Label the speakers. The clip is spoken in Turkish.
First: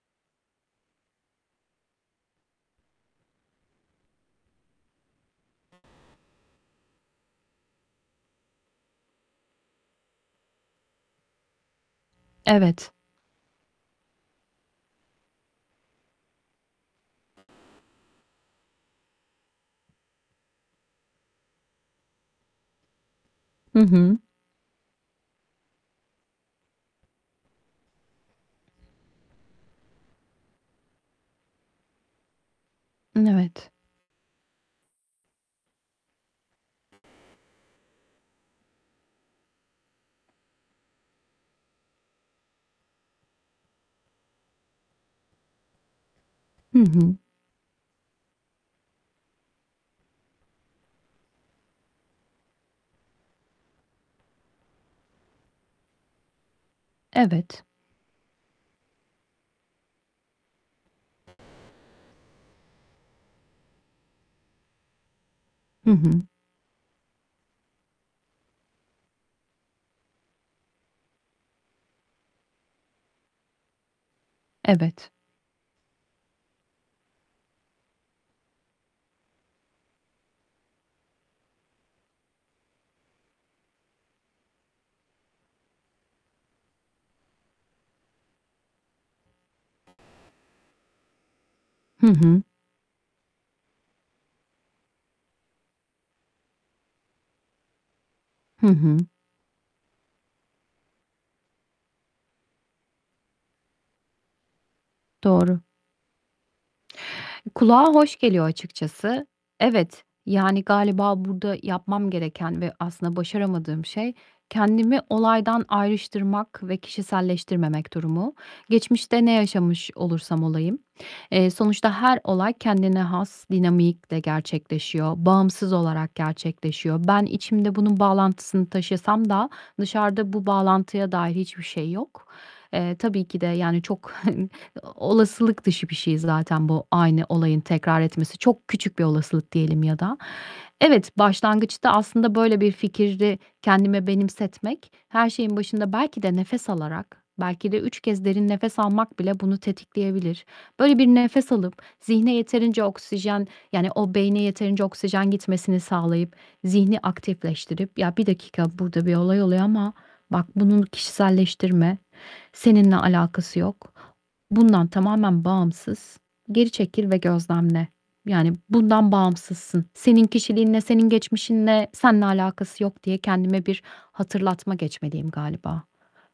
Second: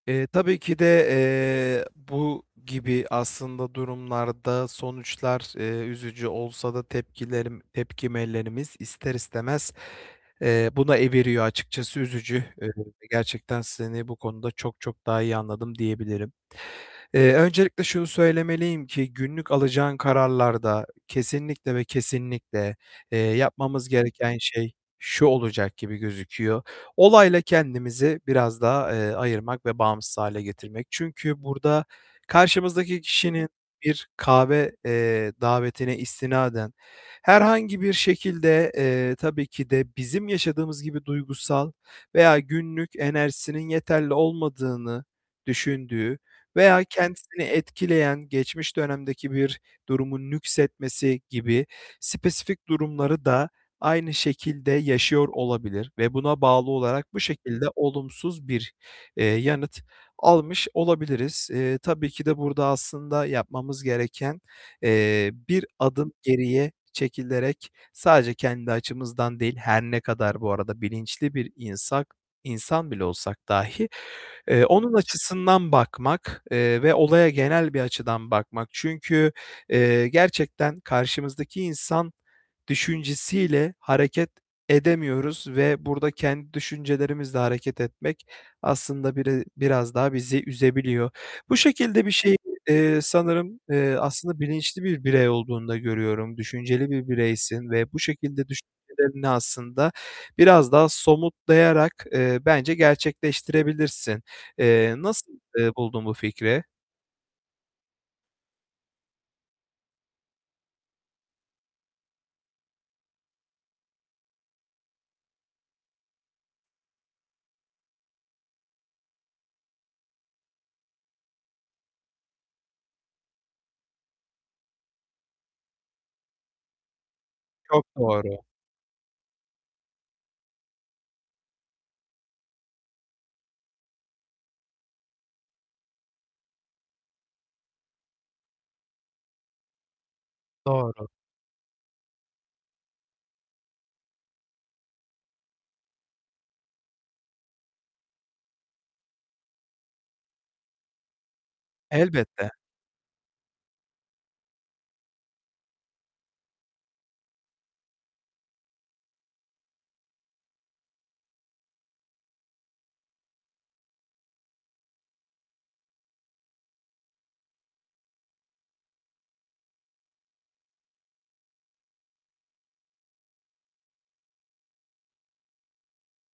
Speaker 1: Eee, tabii ki de, eee, bu gibi aslında durumlarda sonuçlar, eee, üzücü olsa da tepkilerim, tepkilerimiz ister istemez, eee, buna eviriyor, açıkçası üzücü. Eee,
Speaker 2: Evet.
Speaker 1: ve gerçekten seni bu konuda çok çok daha iyi anladım diyebilirim. Eee, öncelikle şunu söylemeliyim ki günlük alacağın kararlarda kesinlikle ve kesinlikle, eee,
Speaker 2: Hı
Speaker 1: yapmamız
Speaker 2: hı.
Speaker 1: gereken şey şu olacak gibi gözüküyor: Olayla kendimizi biraz daha, eee, ayırmak ve bağımsız hâle getirmek. Çünkü burada karşımızdaki
Speaker 2: N
Speaker 1: kişinin
Speaker 2: evet.
Speaker 1: bir kahve, eee, davetine istinaden, herhangi bir şekilde, eee, tabii ki de bizim yaşadığımız gibi duygusal veya günlük enerjisinin yeterli olmadığını düşündüğü
Speaker 2: Hı
Speaker 1: veya
Speaker 2: hı.
Speaker 1: kendisini etkileyen geçmiş dönemdeki bir durumun nüksetmesi gibi spesifik durumları da aynı şekilde yaşıyor olabilir. Ve buna bağlı olarak bu
Speaker 2: Evet.
Speaker 1: şekilde olumsuz bir, eee, yanıt almış olabiliriz. Eee, tabii ki de burada aslında yapmamız gereken, eee, bir
Speaker 2: Hı
Speaker 1: adım
Speaker 2: hı.
Speaker 1: geriye çekilerek sadece kendi açımızdan değil, her ne kadar bu arada bilinçli bir insan- insan bile olsak dahi, eee, onun
Speaker 2: Evet.
Speaker 1: açısından bakmak, eee, ve olaya genel bir açıdan bakmak. Çünkü, eee, gerçekten karşımızdaki insan düşüncesiyle hareket edemiyoruz ve burada kendi düşüncelerimizle hareket etmek aslında biri biraz daha bizi üzebiliyor. Bu şekilde
Speaker 2: Hı
Speaker 1: bir şeydi.
Speaker 2: hı.
Speaker 1: Eee, sanırım, eee, aslında bilinçli bir birey olduğunu da görüyorum, düşünceli bir bireysin ve bu şekilde
Speaker 2: Hı hı.
Speaker 1: düşüncelerini aslında biraz daha somutlayarak, eee, bence gerçekleştirebilirsin. Eee, nasıl,
Speaker 2: Doğru.
Speaker 1: eee, buldun bu fikri?
Speaker 2: Kulağa hoş geliyor açıkçası. Evet, yani, galiba burada yapmam gereken ve aslında başaramadığım şey kendimi olaydan ayrıştırmak ve kişiselleştirmemek durumu. Geçmişte ne yaşamış olursam olayım, eee, sonuçta her olay kendine has dinamikle gerçekleşiyor. Bağımsız olarak gerçekleşiyor. Ben içimde
Speaker 1: Çok
Speaker 2: bunun
Speaker 1: doğru.
Speaker 2: bağlantısını taşısam da dışarıda bu bağlantıya dair hiçbir şey yok. Eee, tabii ki de, yani, çok, hani, olasılık dışı bir şey zaten bu aynı olayın tekrar etmesi. Çok bir olasılık diyelim ya da.
Speaker 1: Doğru.
Speaker 2: Evet, başlangıçta aslında böyle bir fikri kendime benimsetmek her şeyin başında belki de nefes alarak, belki de 3 kez derin nefes almak bile bunu tetikleyebilir. Böyle, bir nefes alıp zihne
Speaker 1: Elbette.
Speaker 2: yeterince oksijen, yani, o beyne yeterince oksijen gitmesini sağlayıp, zihni aktifleştirip" Ya, 1 dakika, burada bir olay oluyor ama bak, bunun kişiselleştirme, seninle alakası yok. Bundan tamamen bağımsız, geri çekil ve gözlemle. Yani, bundan bağımsızsın. Senin kişiliğinle, senin geçmişinle, senle alakası yok." diye kendime bir hatırlatma geçmeliyim galiba.